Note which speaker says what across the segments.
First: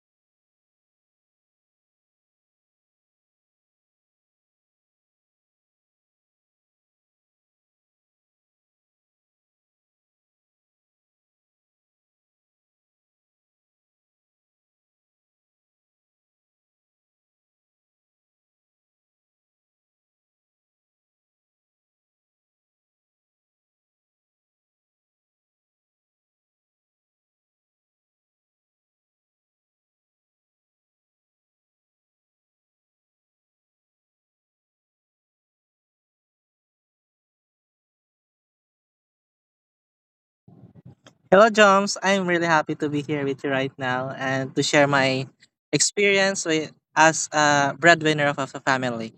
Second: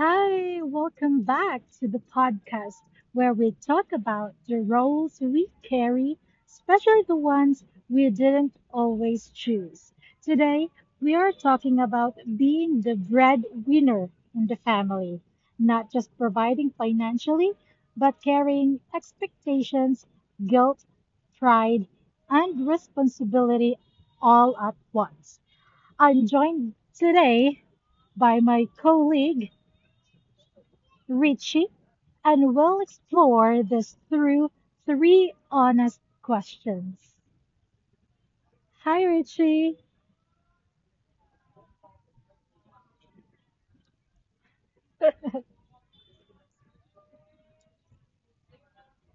Speaker 1: Hi, welcome back to the podcast where we talk about the roles we carry, especially the ones we didn't always choose. Today, we are talking about being the breadwinner in the family, not just providing financially, but carrying expectations, guilt, pride, and responsibility all at once. I'm joined today by my colleague. Richie, and we'll explore this through three honest questions. Hi, Richie.
Speaker 2: Hello, Joms. I'm really happy to be here with you right now and to share my experience with as a breadwinner of, a family.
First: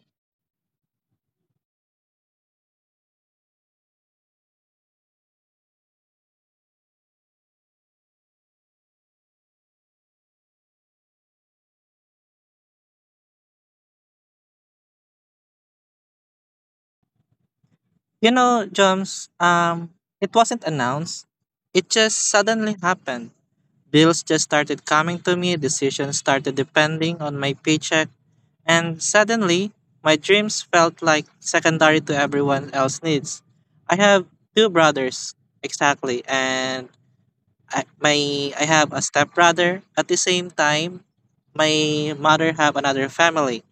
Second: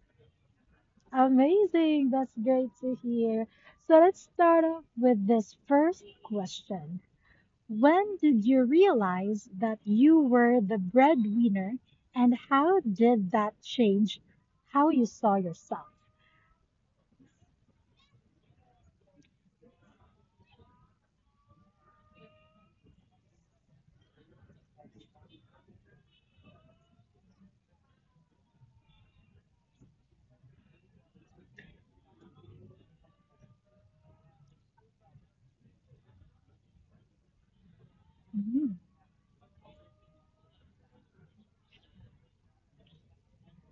Speaker 1: Amazing. That's great to hear. So let's start off with this first question. When did you realize that you were the breadwinner, and how did that change how you saw yourself?
Speaker 2: You know, Joms, it wasn't announced. It just suddenly happened. Bills just started coming to me, decisions started depending on my paycheck, and suddenly my dreams felt like secondary to everyone else's needs. I have two brothers, exactly, and I, my I
Speaker 1: Mhm.
Speaker 2: have a stepbrother. At the same time, my mother have another family,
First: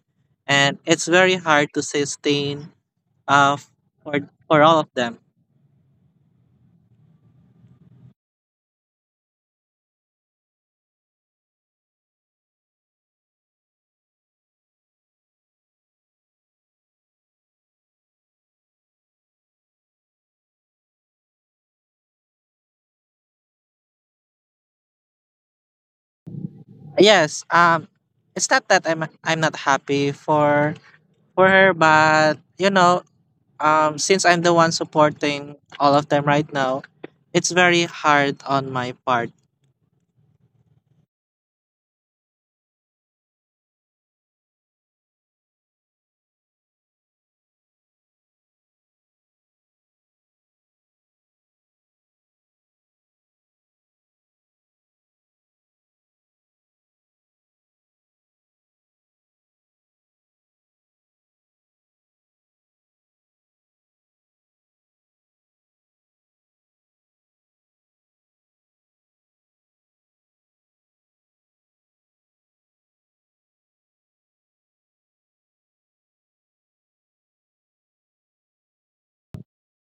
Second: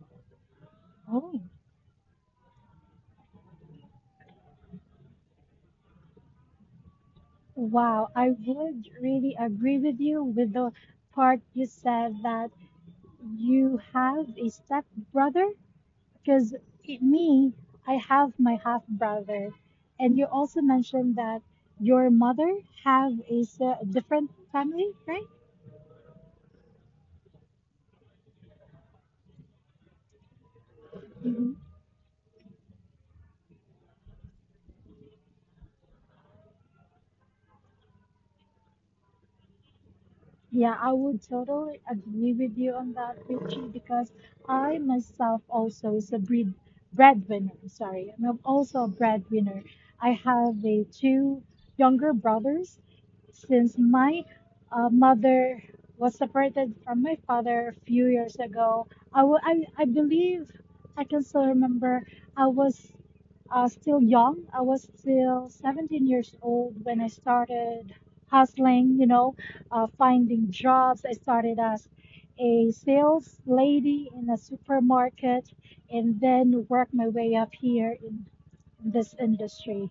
Speaker 2: and it's very
Speaker 1: Oh,
Speaker 2: hard to sustain uh for for all of them.
Speaker 1: wow. I would really agree with you with the part you said that you have a step brother? Because me, I have my half brother, and you also mentioned that your mother have a different family, right?
Speaker 2: Yes, it's not that I'm not happy for her, but you know, since I'm the one supporting all of them right now, it's very hard on my part.
Speaker 1: Yeah, I would totally agree with you on that, Richie, because I myself also is a breadwinner. Sorry, I'm also a breadwinner. I have a two younger brothers. Since my mother was separated from my father a few years ago, I believe I can still remember I was still young. I was still 17 years old when I started hustling, you know finding jobs. I started as a sales lady in a supermarket and then worked my way up here in this industry.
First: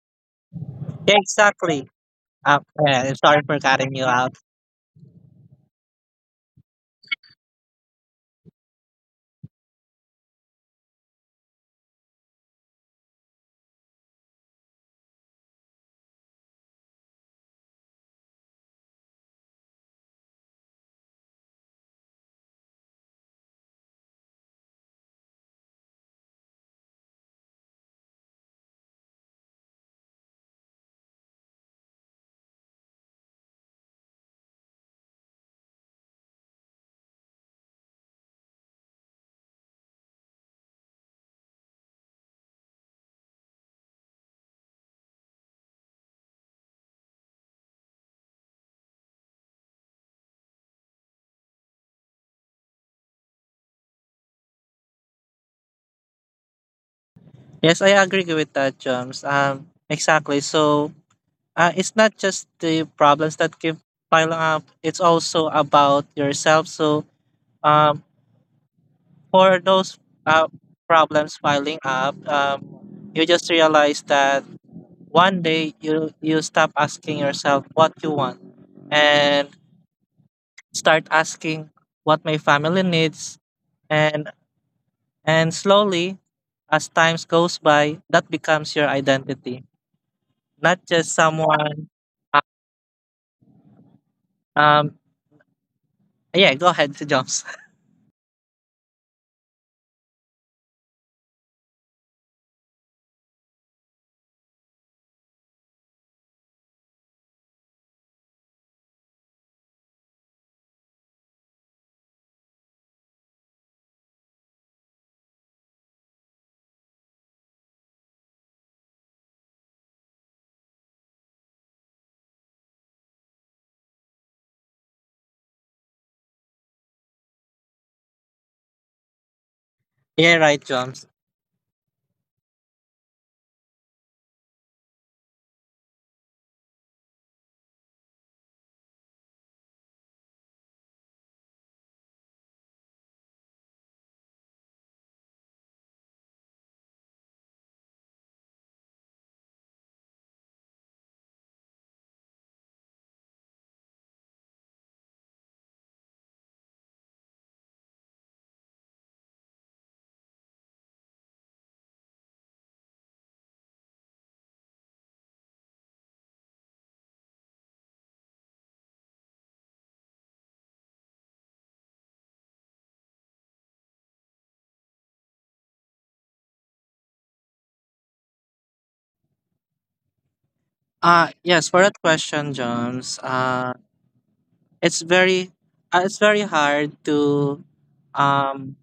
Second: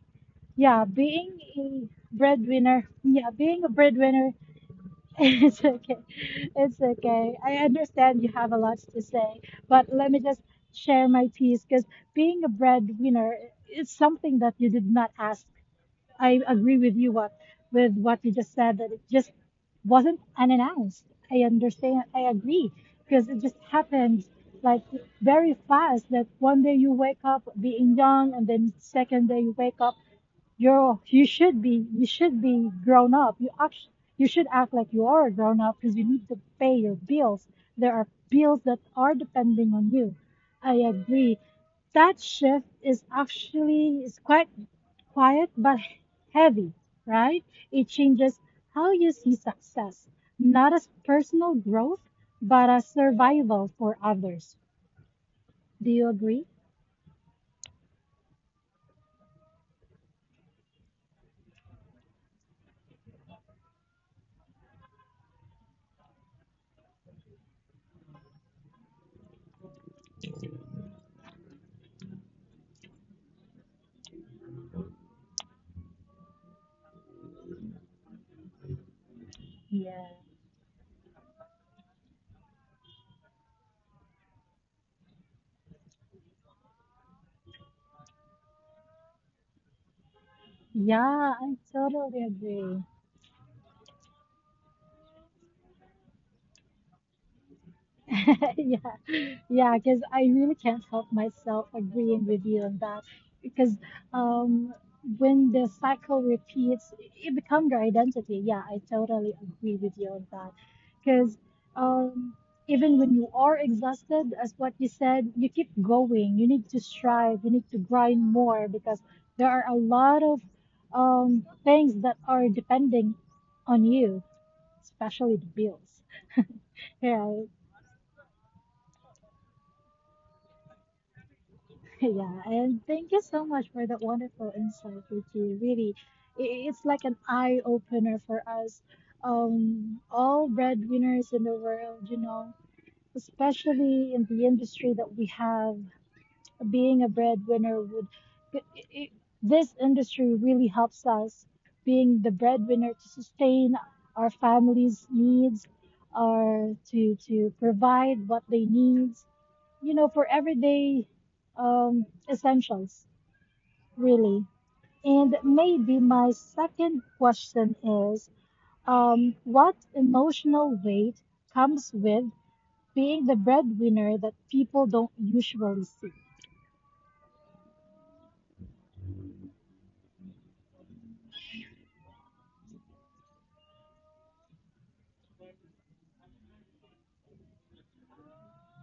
Speaker 1: Yeah,
Speaker 2: Yeah,
Speaker 1: being a
Speaker 2: exactly.
Speaker 1: breadwinner,
Speaker 2: Yeah,
Speaker 1: yeah,
Speaker 2: sorry for
Speaker 1: being a
Speaker 2: cutting you
Speaker 1: breadwinner,
Speaker 2: out.
Speaker 1: it's okay. It's okay. I understand you have a lot to say, but let me just share my piece because being a breadwinner is something that you did not ask. I agree with you what with what you just said, that it just wasn't unannounced. I understand. I agree, because it just happened like very fast. That one day you wake up being young, and then second day you wake up you should be grown up. You act, you should act like you are grown up because you need to pay your bills. There are bills that are depending on you. I agree that shift is actually is quite quiet but heavy, right? It changes how you see success, not as personal growth, but as survival for others. Do you agree?
Speaker 2: Yes, I agree with that, Jones. Exactly. So, it's not just the problems that keep piling up. It's also about yourself. So um, for those uh, problems piling up, you just realize that one day you stop asking yourself what you want and
Speaker 1: Yeah.
Speaker 2: start asking what my family needs and slowly as times goes by that becomes your identity, not just
Speaker 1: Yeah, I
Speaker 2: someone.
Speaker 1: totally
Speaker 2: uh,
Speaker 1: agree.
Speaker 2: um yeah, go ahead to jump.
Speaker 1: Yeah, yeah, because I really can't help myself agreeing with you on that. Because um, when the cycle repeats, it becomes your identity. Yeah, I totally agree with you on that. Because um, even when you are exhausted, as what you said, you keep going. You need to strive. You need to grind more because there are a lot of things that are depending on you, especially the bills. Yeah.
Speaker 2: Yeah, right, Joms.
Speaker 1: Yeah, and thank you so much for that wonderful insight, Ricky. Really, it's like an eye opener for us, all breadwinners in the world, you know, especially in the industry that we have. Being a breadwinner would, I I this industry really helps us being the breadwinner to sustain our families' needs, or to provide what they need, you know, for everyday essentials, really. And maybe my second question is what emotional weight comes with being the breadwinner that people don't usually see?
Speaker 2: Yes, for that question, Joms. It's very it's very hard um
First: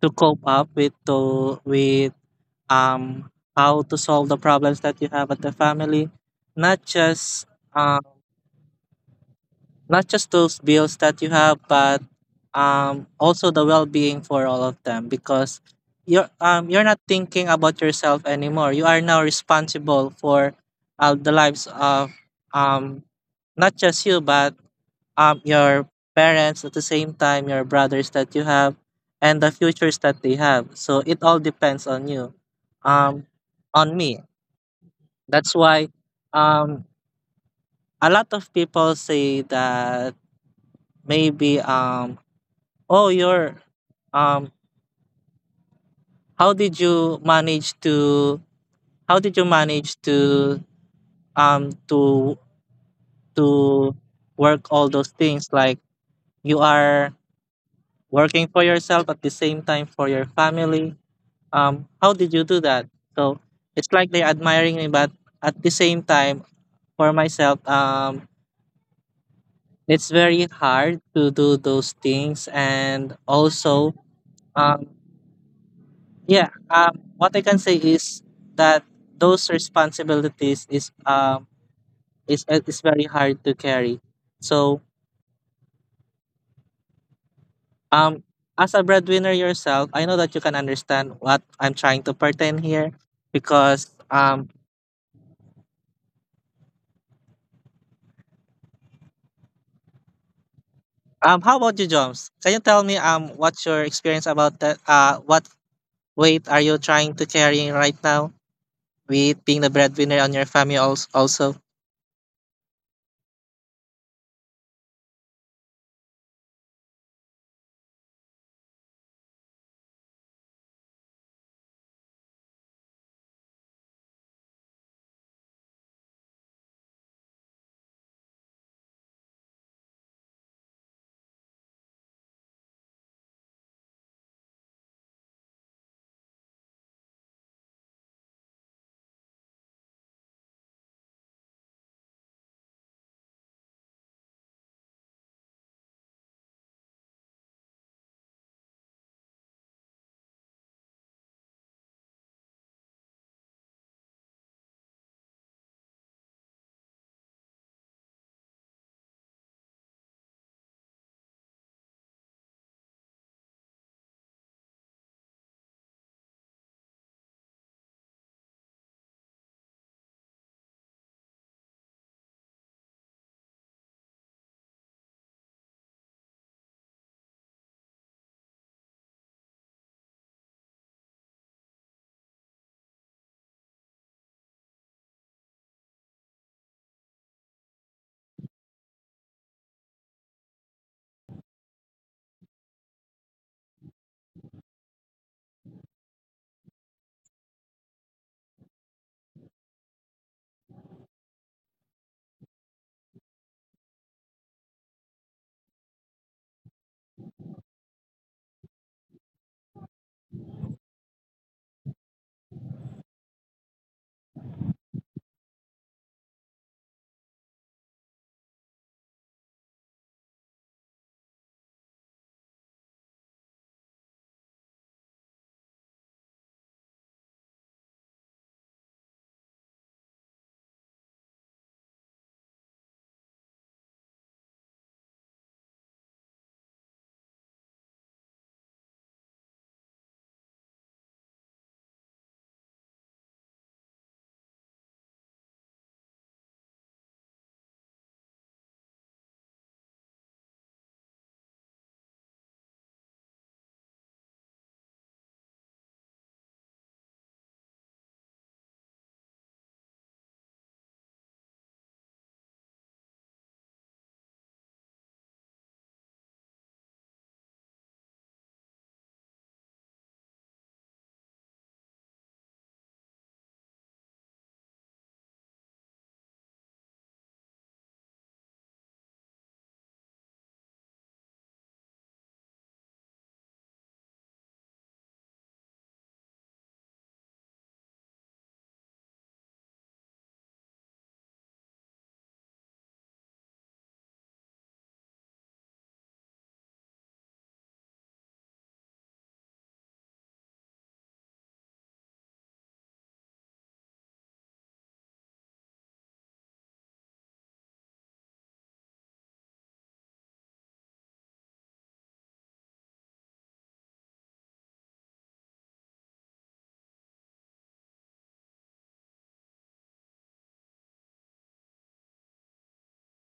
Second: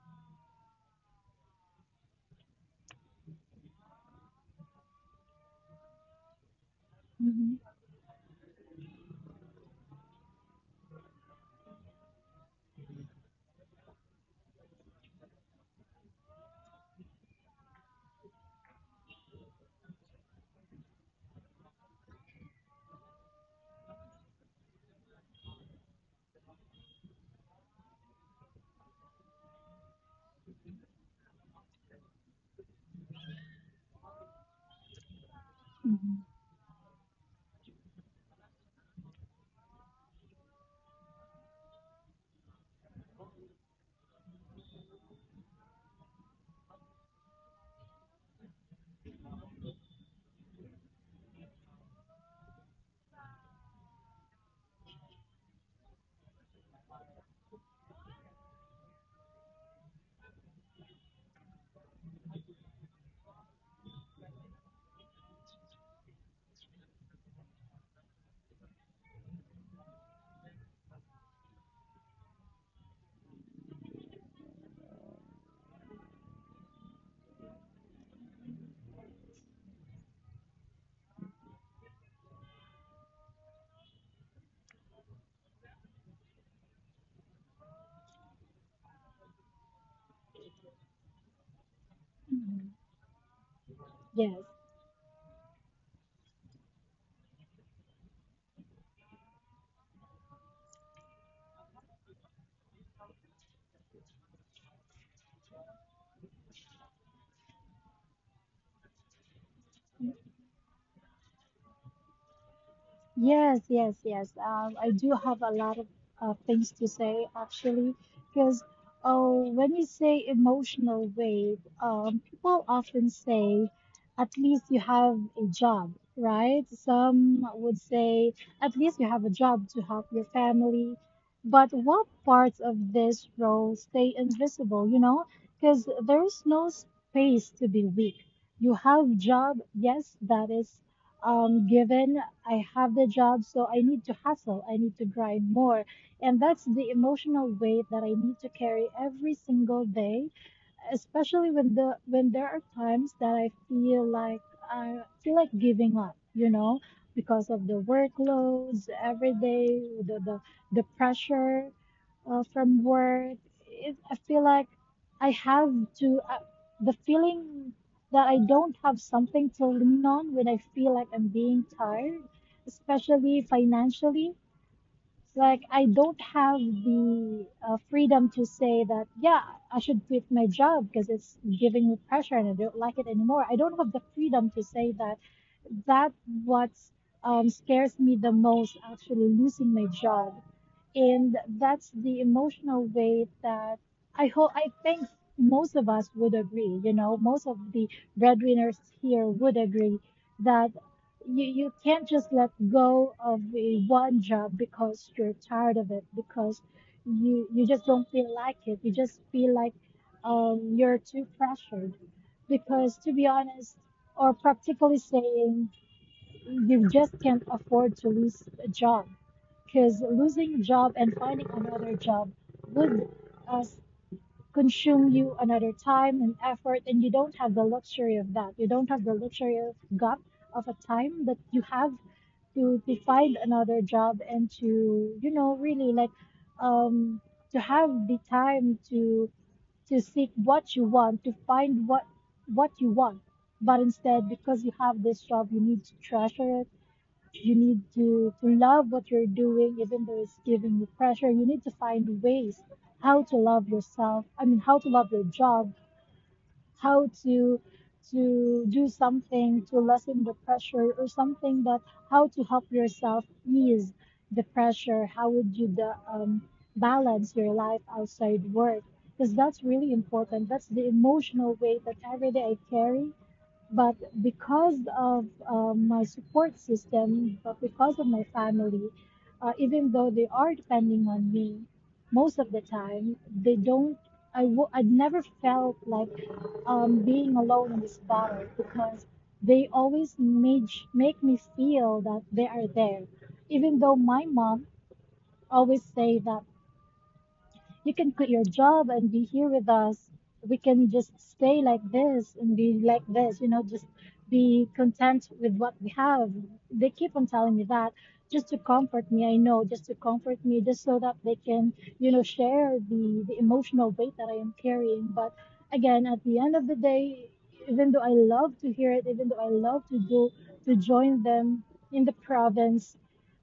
Speaker 2: to cope up with to with um how to solve the problems that you have at the family, not just
Speaker 1: Mhm,
Speaker 2: uh, not just those bills that you have, but also the well-being for all of them because you're not thinking about yourself anymore. You are now responsible for the lives of um, not just you, but your parents at the same time, your brothers that you have, and the futures that they have. So it all depends on you, um, on me. That's why
Speaker 1: mhm,
Speaker 2: um, a lot of people say that maybe oh, you're um how did you manage to how did you manage to um to to work all those things, like you are working for yourself at the same time for your family. How did you do that? So it's like they're admiring me, but at the same time for myself it's very hard to do those things, and also um Yeah, what I can say is that those responsibilities is is very hard to carry. So um, as a breadwinner yourself, I know that you can understand what I'm trying to pretend
Speaker 1: mhm.
Speaker 2: here, because
Speaker 1: Yes.
Speaker 2: how about you, Joms? Can you tell me what's your experience about that? What weight are you trying to carry right now with being the breadwinner on your family also?
Speaker 1: Yes, yes, yes. I do have a lot of things to say actually, because oh, when you say emotional wave, people often say, at least you have a job, right? Some would say, at least you have a job to help your family. But what parts of this role stay invisible, you know? Because there's no space to be weak. You have job, yes, that is given. I have the job, so I need to hustle, I need to grind more. And that's the emotional weight that I need to carry every single day, especially when there are times that I feel like giving up, you know, because of the workloads every day, the pressure from work. It, I feel like I have to, the feeling that I don't have something to lean on when I feel like I'm being tired, especially financially. Like, I don't have the freedom to say that, yeah, I should quit my job because it's giving me pressure and I don't like it anymore. I don't have the freedom to say that. That what scares me the most, actually losing my job, and that's the emotional weight that I hope, I think most of us would agree. You know, most of the breadwinners here would agree that you can't just let go of a one job because you're tired of it because you just don't feel like it. You just feel like you're too pressured, because to be honest, or practically saying, you just can't afford to lose a job, because losing a job and finding another job would uh, consume you another time and effort, and you don't have the luxury of that, you don't have the luxury of got of a time that you have to find another job and to, you know, really like um to have the time to seek what you want, to find what you want, but instead because you have this job you need to treasure it, you need to love what you're doing, even though it's giving you pressure. You need to find ways how to love yourself. I mean, how to love your job, how to do something to lessen the pressure, or something that how to help yourself ease the pressure. How would you the, balance your life outside work? Because that's really important. That's the emotional weight that every day I carry, but because of my support system, but because of my family, even though they are depending on me most of the time, they don't. I'd never felt like being alone in this battle because they always make me feel that they are there, even though my mom always say that you can quit your job and be here with us. We can just stay like this and be like this, you know, just be content with what we have. They keep on telling me that just to comfort me, I know, just to comfort me, just so that they can, you know, share the emotional weight that I am carrying. But again, at the end of the day, even though I love to hear it, even though I love to do to join them in the province,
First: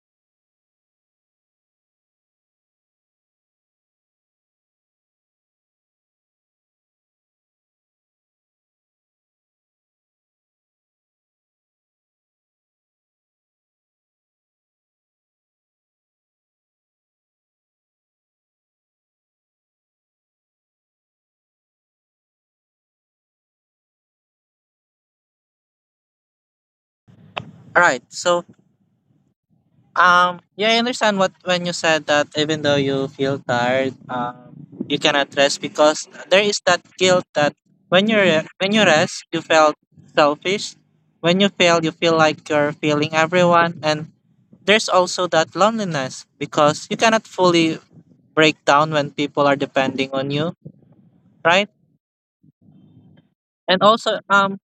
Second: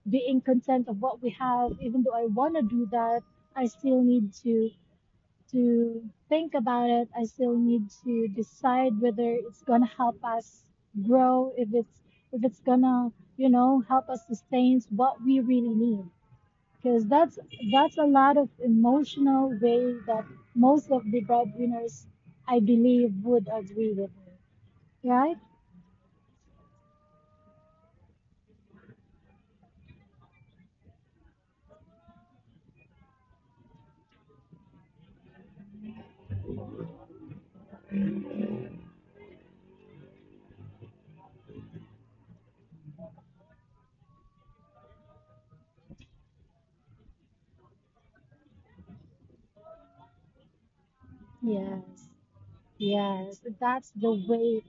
Speaker 1: being content of what we have, even though I want to do that, I still need to think about it. I still need to decide whether it's gonna help us grow, if it's gonna, you know, help us sustain what we really need. Because that's a lot of emotional way that most of the breadwinners I believe would agree with me. Right?
Speaker 2: All right, so yeah, I understand what when you said that even though you feel tired, you cannot rest because there is that guilt that when you rest, you felt selfish. When you fail, you feel like you're failing everyone, and there's also that loneliness because you cannot fully break down when people are depending on you, right?
Speaker 1: Yes. Yes.
Speaker 2: And
Speaker 1: That's the
Speaker 2: also,
Speaker 1: way.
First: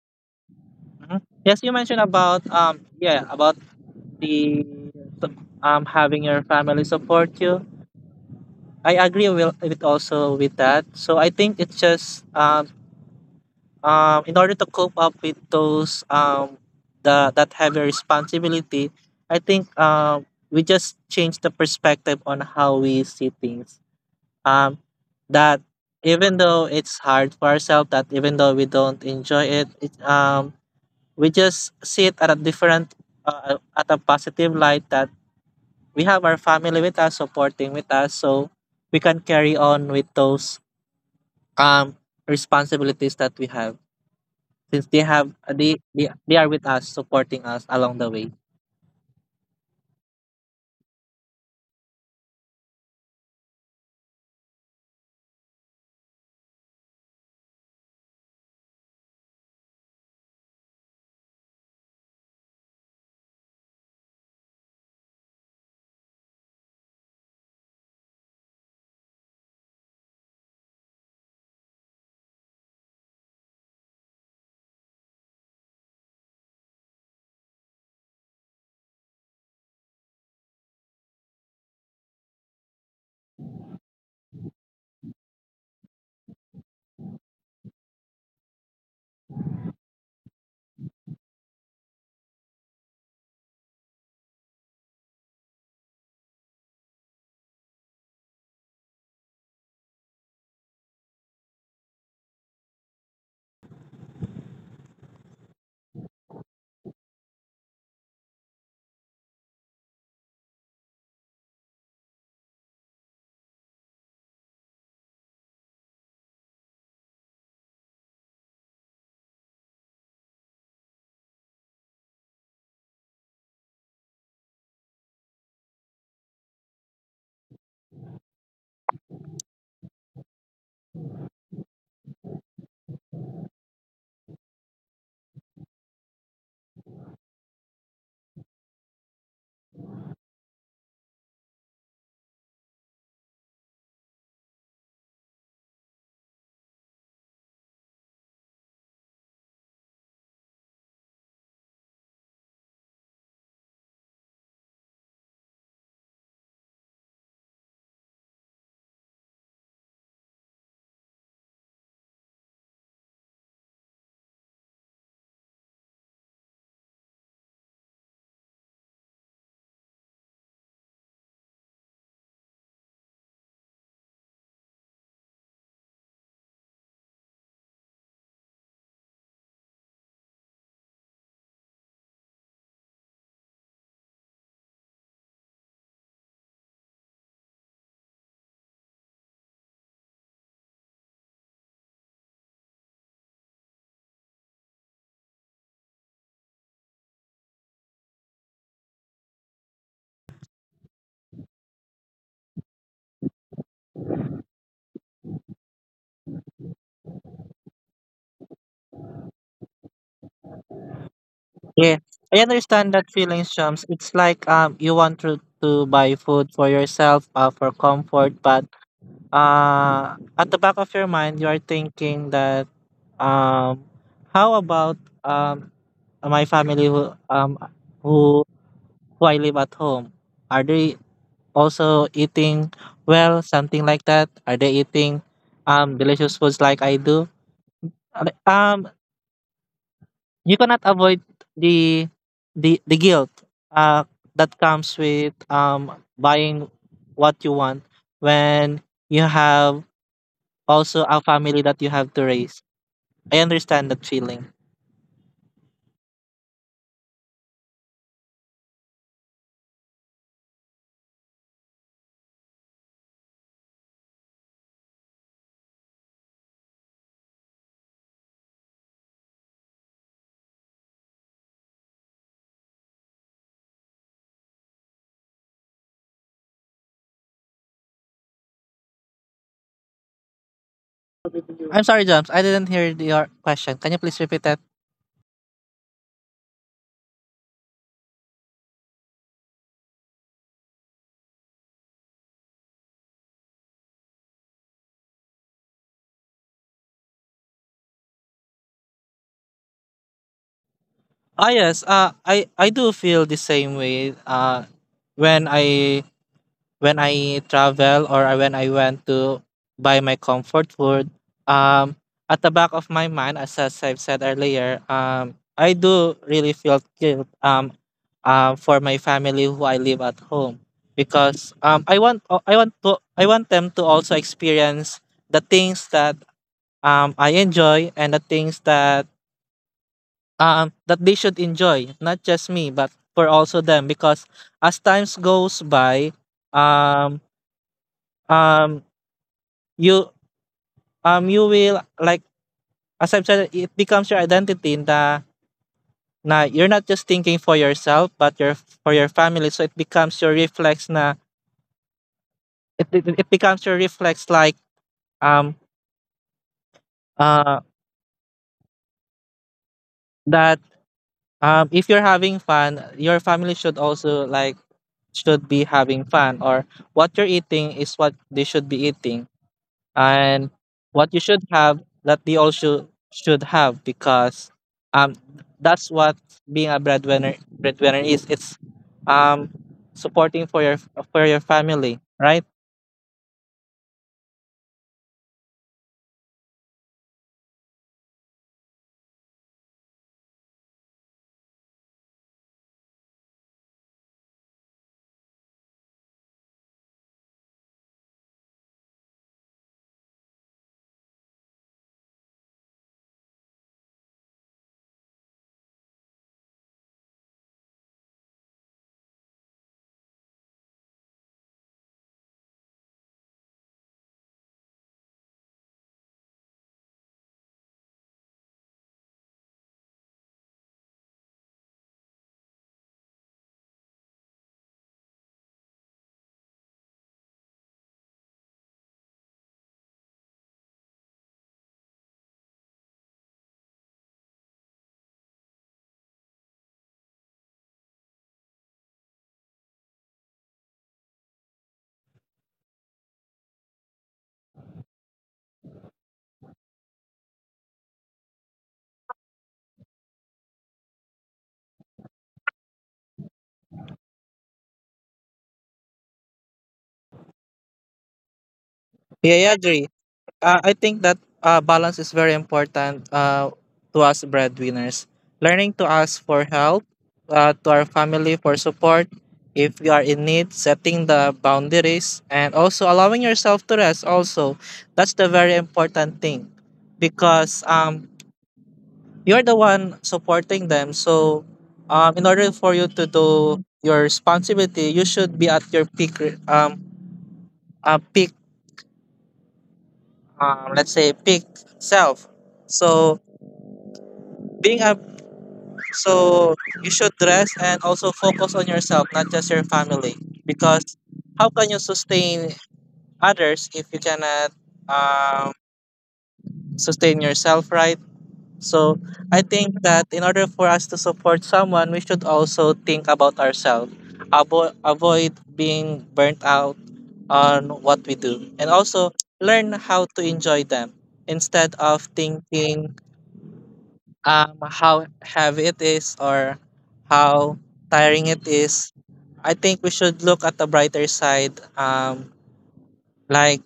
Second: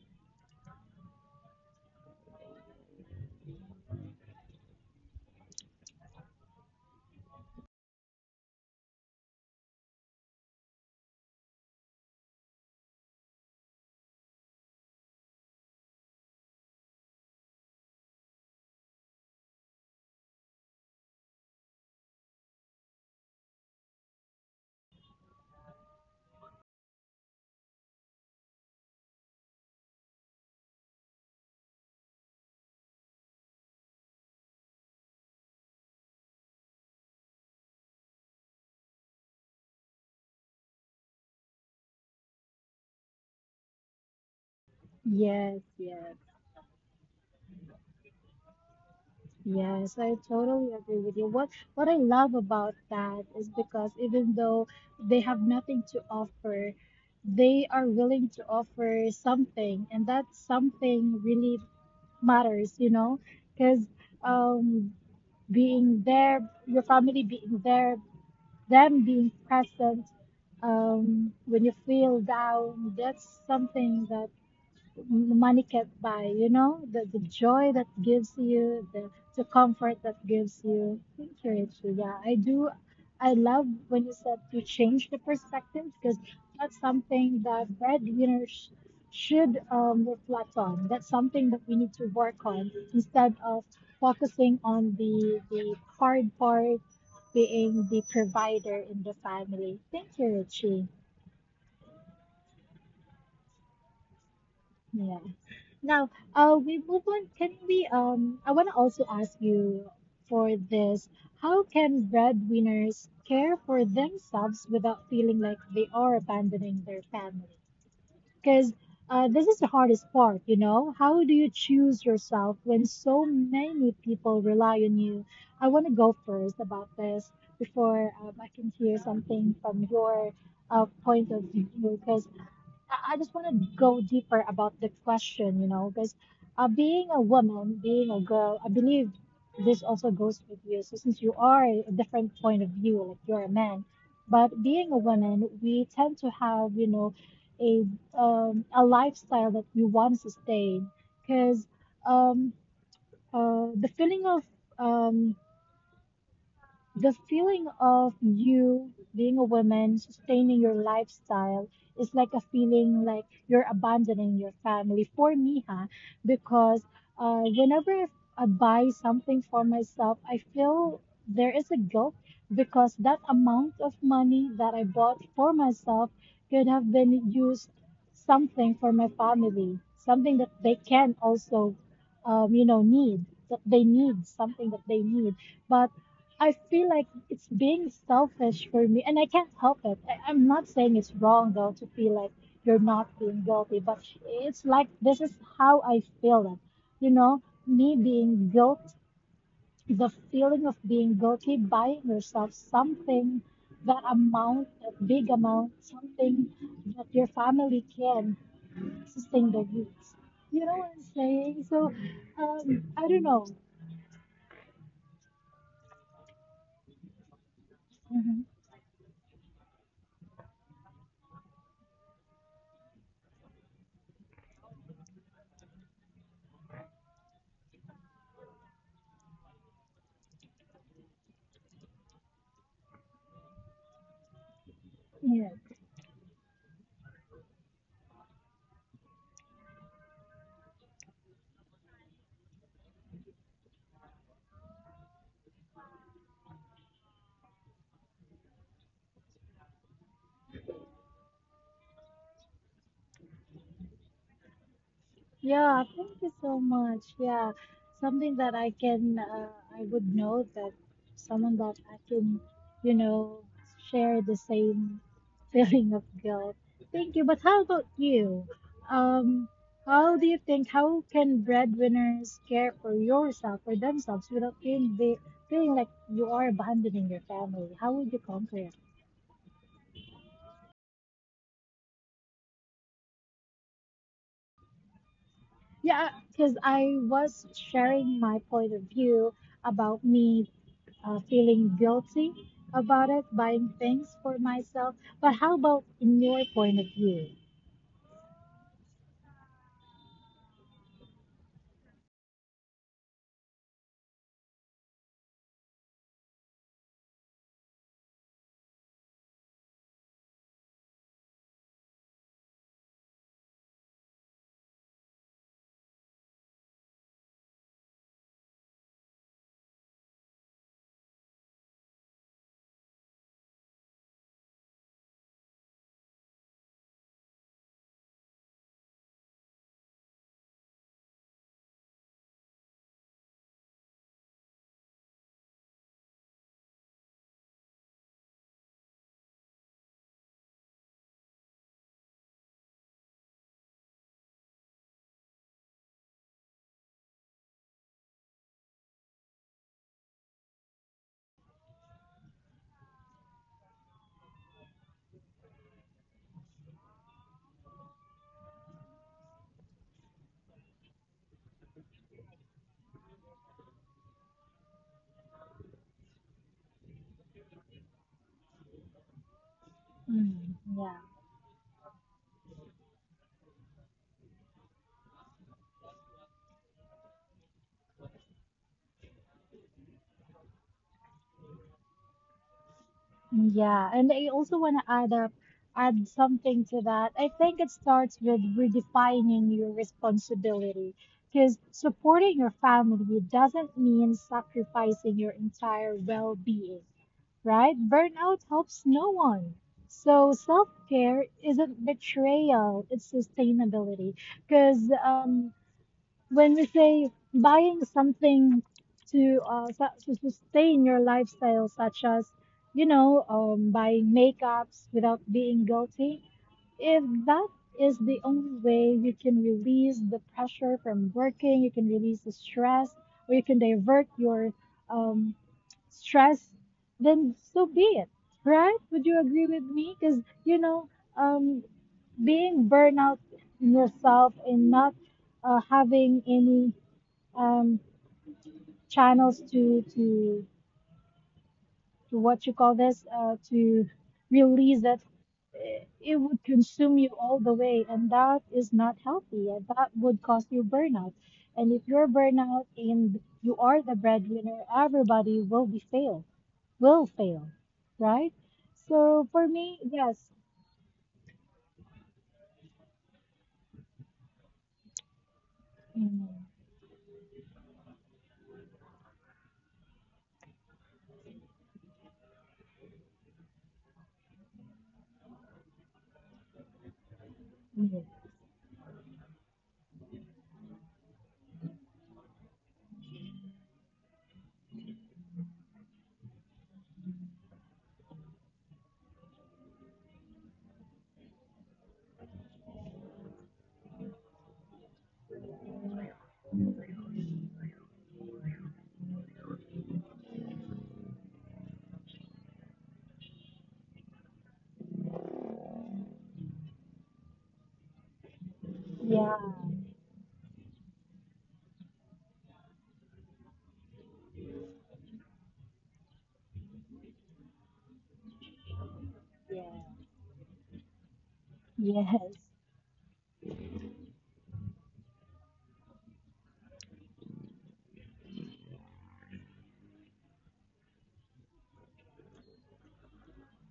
Speaker 2: mhm. yes, you mentioned about yeah, about the having your family support you. I agree will with also with that. So I think it's just in order to cope up with those the that heavy responsibility, I think we just change the perspective on how we see things. Um that even though it's hard for ourselves, that even though we don't enjoy it, we just see it at a different at a positive light, that we have our family with us supporting with us, so we can carry on with those um, responsibilities that we have, since they have
Speaker 1: Yes, yes.
Speaker 2: they are with us supporting us along the way.
Speaker 1: Yes, I totally agree with you. What I love about that is because even though they have nothing to offer, they are willing to offer something, and that something really matters, you know, because um, being there, your family being there, them being present, when you feel down, that's something that money can't buy, you know, the joy that gives you, the comfort that gives you. Thank you, Richie. Yeah, I do. I love when you said to change the perspective, because that's something that breadwinners should reflect on. That's something that we need to work on instead of focusing on the hard part being the provider in the family. Thank you, Richie. Yeah. Now, we move on. Can we, I want to also ask you for this. How can breadwinners care for themselves without feeling like they are abandoning their family? Because this is the hardest part, you know? How do you choose yourself when so many people rely on you? I want to go first about this before I can hear something from your point of view, because I just want to go deeper about the question, you know, because being a woman, being a girl, I believe this also goes with you. So since you are a different point of view, like you're a man, but being a woman, we tend to have, you know, a a lifestyle that we want to sustain because um, uh, the feeling of um, the feeling of you being a woman, sustaining your lifestyle, is like a feeling like you're abandoning your family. For me, huh? Because whenever I buy something for myself, I feel there is a guilt because that amount of money that I bought for myself could have been used something for my family, something that they can also, need, that they need, something that they need. But I feel like it's being selfish for me, and I can't help it. I'm not saying it's wrong though to feel like you're not being guilty, but it's like this is how I feel it. You know, me being guilt, the feeling of being guilty, buying yourself something, that amount, that big amount, something that your family can sustain their needs. You know what I'm saying? So,
Speaker 2: Yeah, I understand that
Speaker 1: I don't
Speaker 2: feeling,
Speaker 1: know.
Speaker 2: Shams. It's like you want to buy food for yourself, for comfort, but at the back of your mind you are thinking that um how about um my family who who who I live at home, are they also eating well, something like that? Are they eating
Speaker 1: Mhm.
Speaker 2: delicious foods like I do? Uh, Um, you cannot avoid the the guilt uh that comes with buying what you want when you have also a family that you have to raise. I understand that feeling.
Speaker 1: Yeah, thank you so much. Yeah, something that I can, I would know that someone that I can, you know, share the same feeling of guilt. Thank you. But how about you? Um, how do you think, how can breadwinners care for yourself or themselves without feeling, feeling like you are abandoning your family? How would you conquer it?
Speaker 2: I'm sorry, Jumps. I didn't hear your question. Can you please repeat that?
Speaker 1: Yeah, because I was sharing my point of view about me feeling guilty about it, buying things for myself. But how about in your point of view?
Speaker 2: Ah yes, I do feel the same way. When I when I went to buy my comfort food, um, at the back of my mind, as I've said earlier, I do really feel guilt, for my family who I live at home, because I want them to also experience the things that I enjoy, and the things that that they should enjoy, not just me, but for also them, because as times goes by, um, um You you will, like, as I've said, it becomes your identity in the na, you're not just thinking for yourself but your for your family. So it becomes your reflex na, it becomes your reflex, like um uh that if you're having fun, your family should also, like, should be having fun, or what you're eating is what they should be eating, and
Speaker 1: Mm, yeah,
Speaker 2: what you should have that they also should have, because um that's what being a breadwinner is, it's um supporting for your family, right?
Speaker 1: yeah. And I also want to add something to that. I think it starts with redefining your responsibility. Because supporting your family doesn't mean sacrificing your entire well being, right? Burnout helps no one. So self care isn't betrayal, it's sustainability, because when we say buying something to to sustain your lifestyle, such as buying makeups without being guilty, if that is the only way you can release the pressure from working, you can release the stress, or you can divert your um, stress, then so be it, right? Would you agree with me? Because um, being burnout in yourself and not having any um, channels to what you call this, to release that, it would consume you all the way, and that is not healthy, and that would cause you burnout. And if you're burnout and you are the breadwinner, everybody will be fail, will fail, right? So
Speaker 2: Yeah,
Speaker 1: for
Speaker 2: yeah, I
Speaker 1: me,
Speaker 2: agree.
Speaker 1: yes.
Speaker 2: I think that balance is very important to us breadwinners. Learning to ask for
Speaker 1: Mm,
Speaker 2: help, to our family for support if we are in need, setting the boundaries, and also allowing yourself to rest. Also, that's the very important thing because
Speaker 1: mm,
Speaker 2: you're the one supporting them. So, in order for you to do your responsibility, you should be at your peak, re- peak let's say peak self. So being a so you should rest and also focus on yourself, not just your family, because how can you sustain others if you cannot um, sustain yourself, right? So
Speaker 1: yeah,
Speaker 2: I think that in order for us to support someone, we should also think about ourselves, avoid being burnt out on what we do, and also
Speaker 1: yeah,
Speaker 2: learn how to enjoy them instead of
Speaker 1: yes.
Speaker 2: thinking how heavy it is, or how tiring it is. I think we should look at the brighter side, like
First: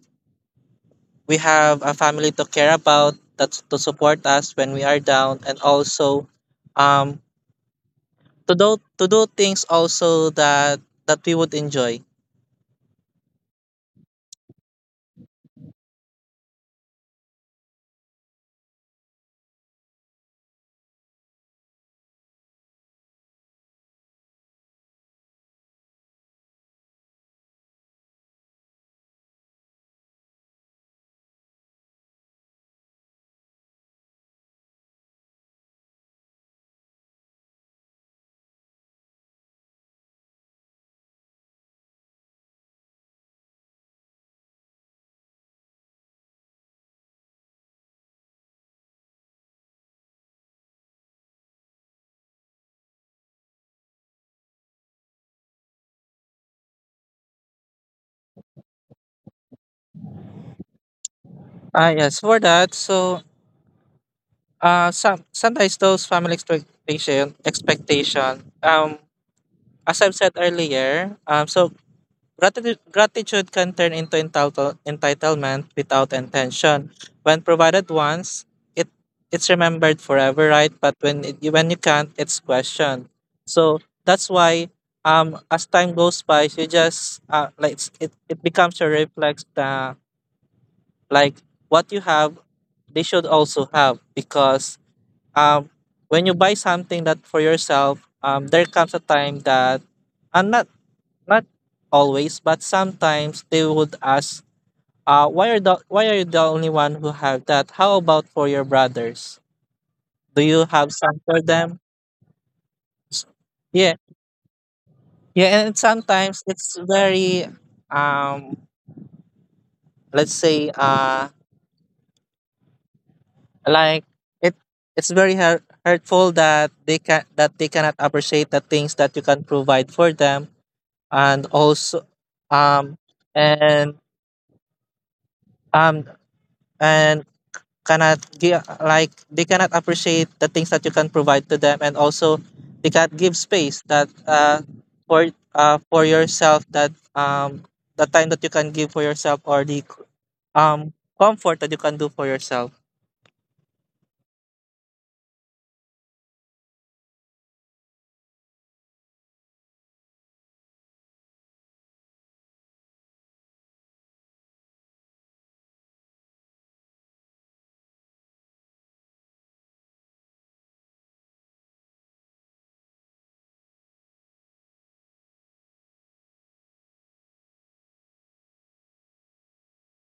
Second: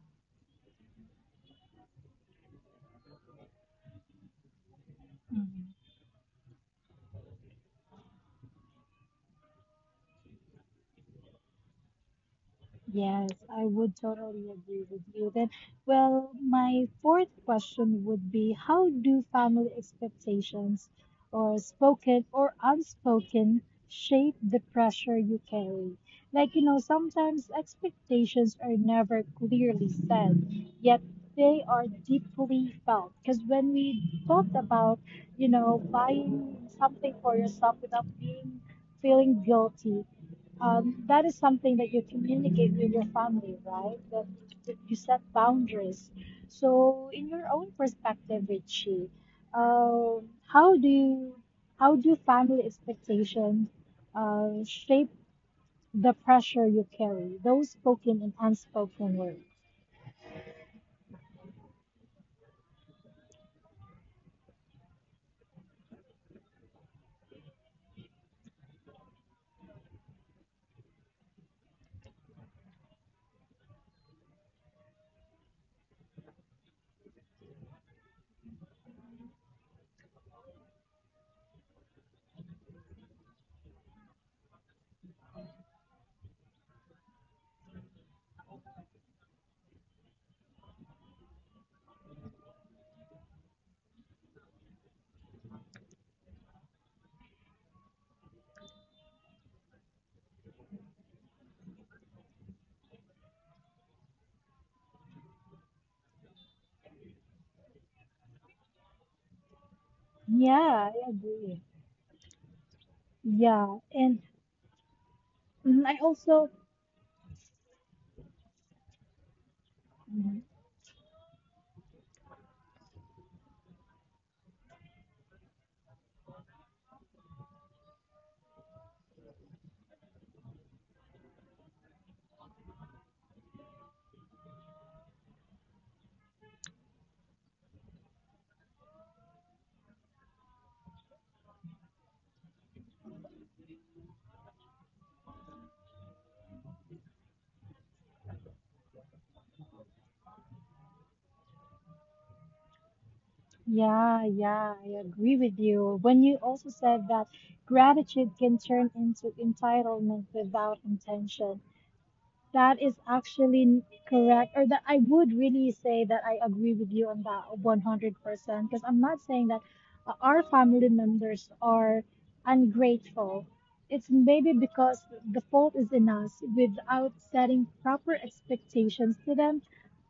Speaker 2: we have a family to care about, that to support us when we are down, and
Speaker 1: Mm.
Speaker 2: also um to do things also that that we would enjoy.
Speaker 1: Yes, I would totally agree with you. Then, well, my fourth question would be, how do family expectations, or spoken or unspoken, shape the pressure you carry? Like, you know, sometimes expectations are never clearly said, yet they are deeply felt. Because when we talked about, buying something for yourself without being feeling guilty, that is something that you communicate with your family, right? That you set boundaries. So, in your own perspective, Richie, how do you, how do family expectations shape the pressure you carry, those spoken and unspoken words?
Speaker 2: Ah yes, for that, so sometimes those family expectation, as I've said earlier, gratitude can turn into entitlement without intention. When provided once, it it's remembered forever, right? But when you can't, it's questioned. So that's why as time goes by, you just like, it it becomes a reflex that, like, what you have, they should also have because um when you buy something that for yourself, there comes a time that, and not not always, but sometimes they would ask, why are you the only one who have that? How about for your brothers? Do you have
Speaker 1: Yeah, I
Speaker 2: some for
Speaker 1: agree.
Speaker 2: them?
Speaker 1: Yeah,
Speaker 2: Yeah.
Speaker 1: and
Speaker 2: Yeah, and
Speaker 1: I
Speaker 2: sometimes
Speaker 1: also.
Speaker 2: it's very um let's
Speaker 1: Mm-hmm.
Speaker 2: say like, it it's very hurtful that they cannot appreciate the things that you can provide for them, and also um and um and cannot give, like, they cannot appreciate the things that you can provide to them, and also they can't give space that for for yourself, that the time that you can give for yourself, or the comfort that you can do for yourself.
Speaker 1: Yeah, yeah, I agree with you. When you also said that gratitude can turn into entitlement without intention, that is actually correct. Or that I would really say that I agree with you on that 100%, because I'm not saying that our family members are ungrateful. It's maybe because the fault is in us without setting proper expectations to them,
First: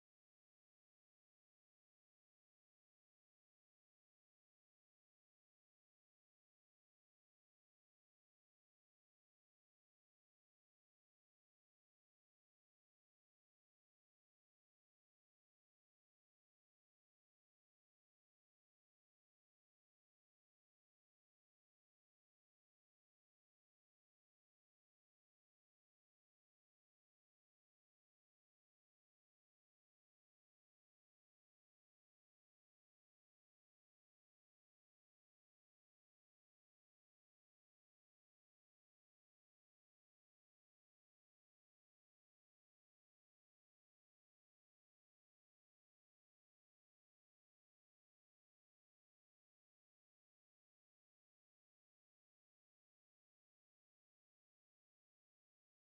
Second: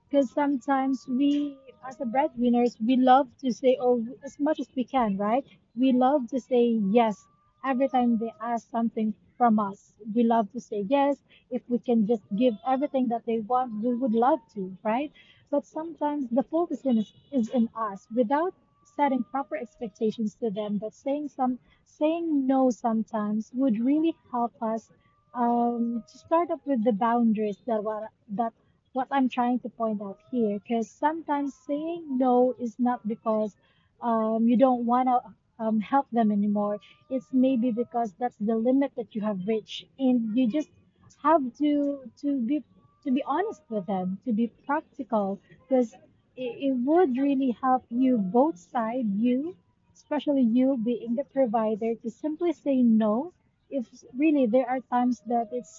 Speaker 1: because sometimes we, as the breadwinners, we love to say oh as much as we can, right? We love to say yes every time they ask something from us. We love to say yes, if we can just give everything that they want, we would love to, right? But sometimes the focus in is in us without setting proper expectations to them, but saying no sometimes would really help us, to start up with the boundaries that were that what I'm trying to point out here, because sometimes saying no is not because you don't want to help them anymore. It's maybe because that's the limit that you have reached, and you just have to be honest with them, to be practical, because it would really help you both side you, especially you being the provider, to simply say no. If really there are times that it's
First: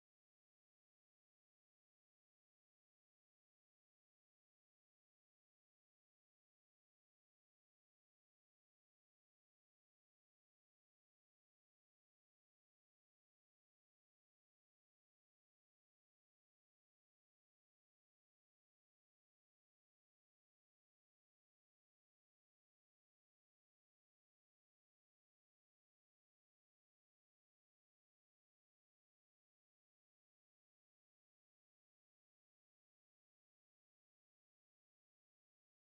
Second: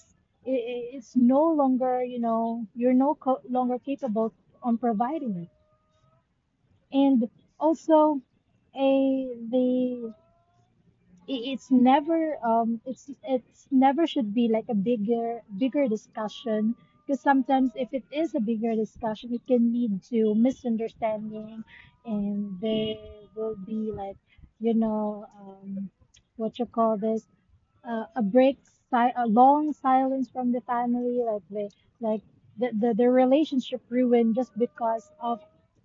Speaker 1: i- i- it's no longer, you're no co- longer capable on providing it. And also, a the I- it's never it's it's never should be like a bigger discussion, because sometimes if it is a bigger discussion it can lead to misunderstanding, and there will be like, you know um what you call this, a break, a long silence from the family, like like the relationship ruined just because of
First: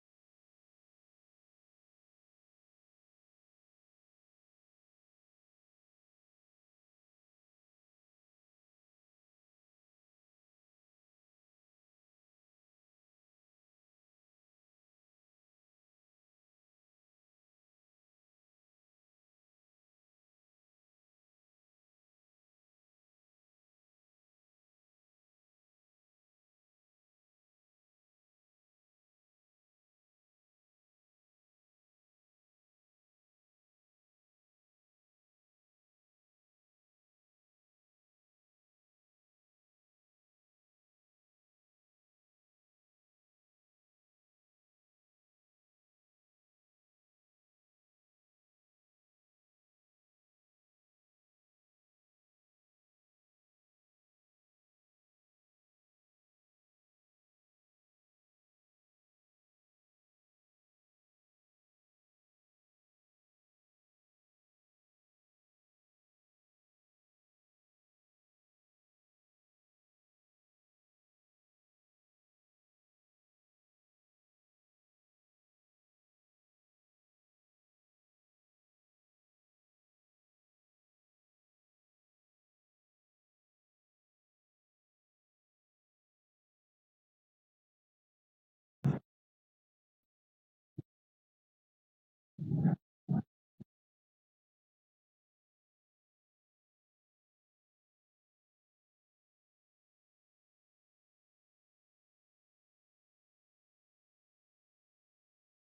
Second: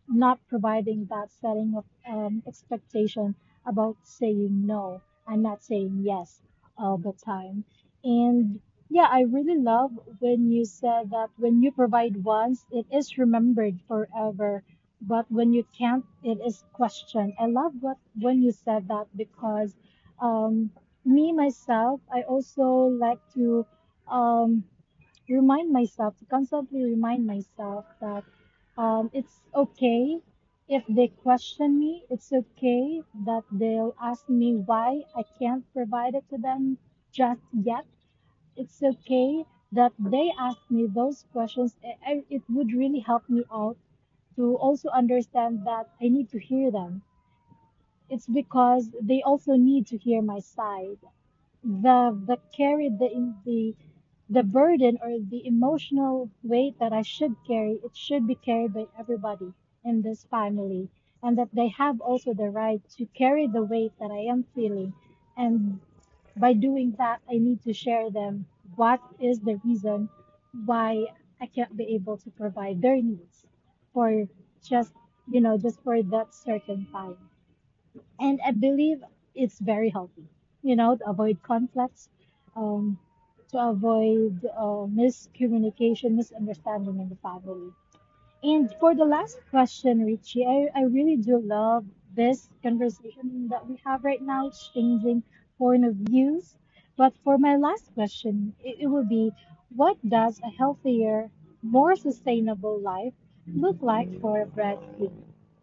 Speaker 1: not providing that setting of expectation about saying no and not saying yes all the time. And yeah, I really love when you said that when you provide once, it is remembered forever. But when you can't, it is questioned. I love what when you said that, because um, me, myself, I also like to um, remind myself, to constantly remind myself that it's okay if they question me. It's okay that they'll ask me why I can't provide it to them just yet. It's okay that they ask me those questions. It would really help me out to also understand that I need to hear them. It's because they also need to hear my side, the carry the in- the the burden or the emotional weight that I should carry, it should be carried by everybody in this family, and that they have also the right to carry the weight that I am feeling. And by doing that, I need to share them what is the reason why I can't be able to provide their needs for just you know just for that certain time, and I believe it's very healthy, to avoid conflicts, um, to avoid miscommunication, misunderstanding in the family. And for the last question, Richie, I really do love this conversation that we have right now, exchanging point of views. But for my last question, it will be, what does a healthier, more sustainable life look like for a Brad Pitt?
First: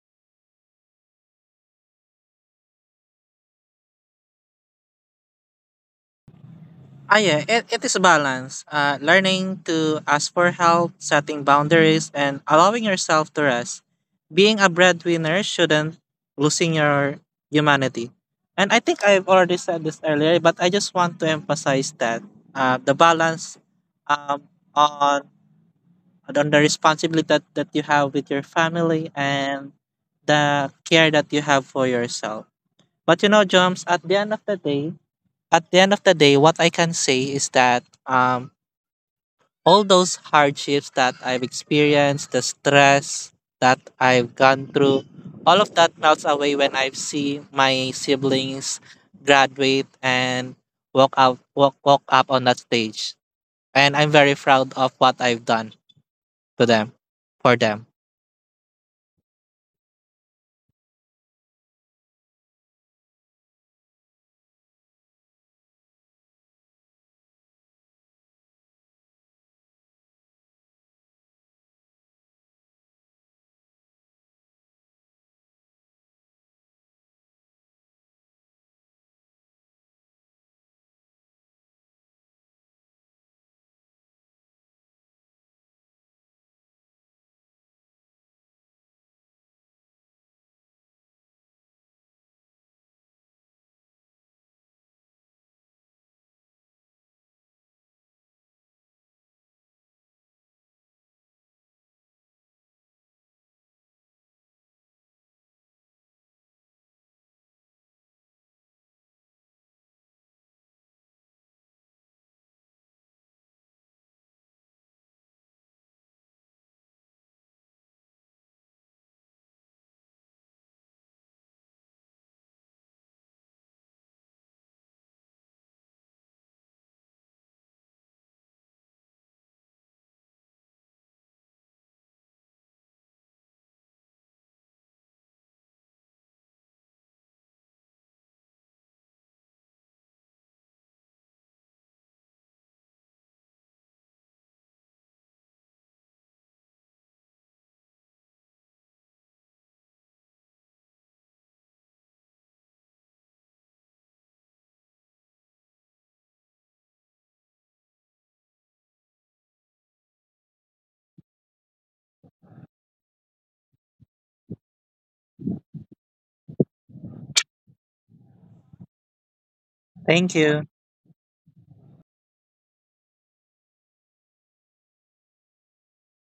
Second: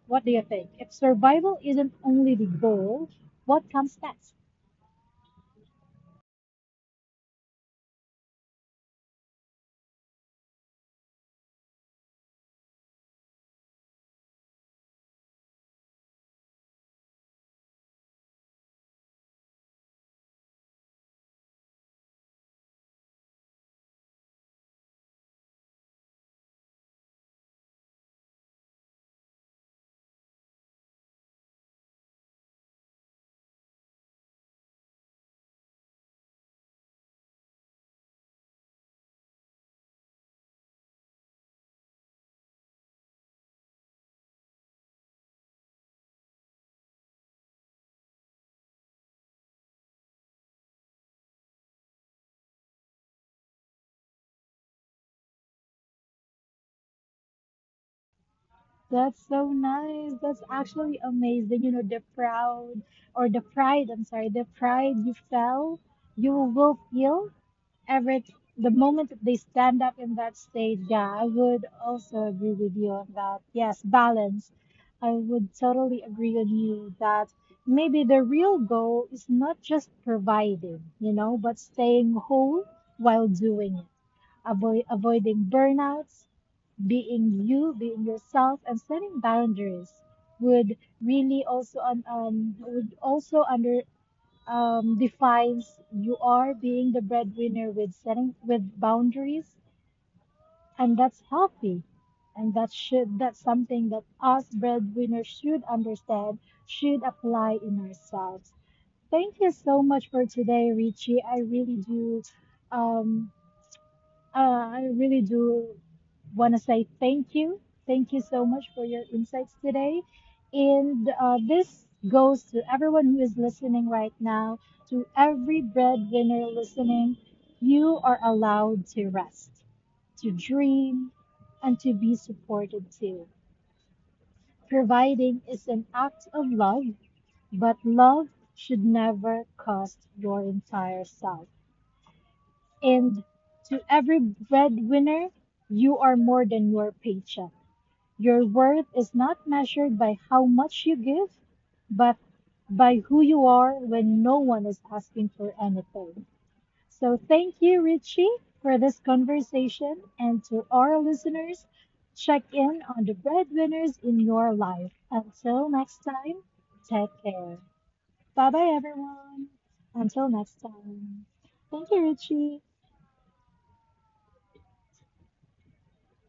Speaker 1: What do you think? If survival isn't only the goal, what comes next?
Speaker 2: Ah, yeah, it is a balance. Learning to ask for help, setting boundaries, and allowing yourself to rest. Being a breadwinner shouldn't losing your humanity. And I think I've already said this earlier, but I just want to emphasize that the balance um, on on the responsibility that, that you have with your family, and the care that you have for yourself. But you know, Joms, at the end of the day, what I can say is that all those hardships that I've experienced, the stress that I've gone through, all of that melts away when I see my siblings graduate and walk up on that stage. And I'm very proud of what I've done to them, for them.
Speaker 1: That's so nice. That's actually amazing. You know, the proud or the pride, I'm sorry, the pride you felt, you will feel every the moment that they stand up in that stage. Yeah, I would also agree with you on that. Yes, balance. I would totally agree on you that maybe the real goal is not just providing, but staying whole while doing it, avoiding burnouts, being you, being yourself, and setting boundaries would really also un- would also under defines you are being the breadwinner with setting with boundaries, and that's healthy, and that should that's something that us breadwinners should understand, should apply in ourselves. Thank you so much for today, Richie. I really do. Um, I really do want to say thank you. Thank you so much for your insights today. And this goes to everyone who is listening right now, to every breadwinner listening. You are allowed to rest, to dream, and to be supported too. Providing is an act of love, but love should never cost your entire self. And to every breadwinner, you are more than your paycheck. Your worth is not measured by how much you give, but by who you are when no one is asking for anything. So thank you, Richie, for this conversation. And to our listeners, check in on the breadwinners in your life. Until next time, take care. Bye bye, everyone. Until
Speaker 2: Thank
Speaker 1: next
Speaker 2: you.
Speaker 1: time. Thank you, Richie.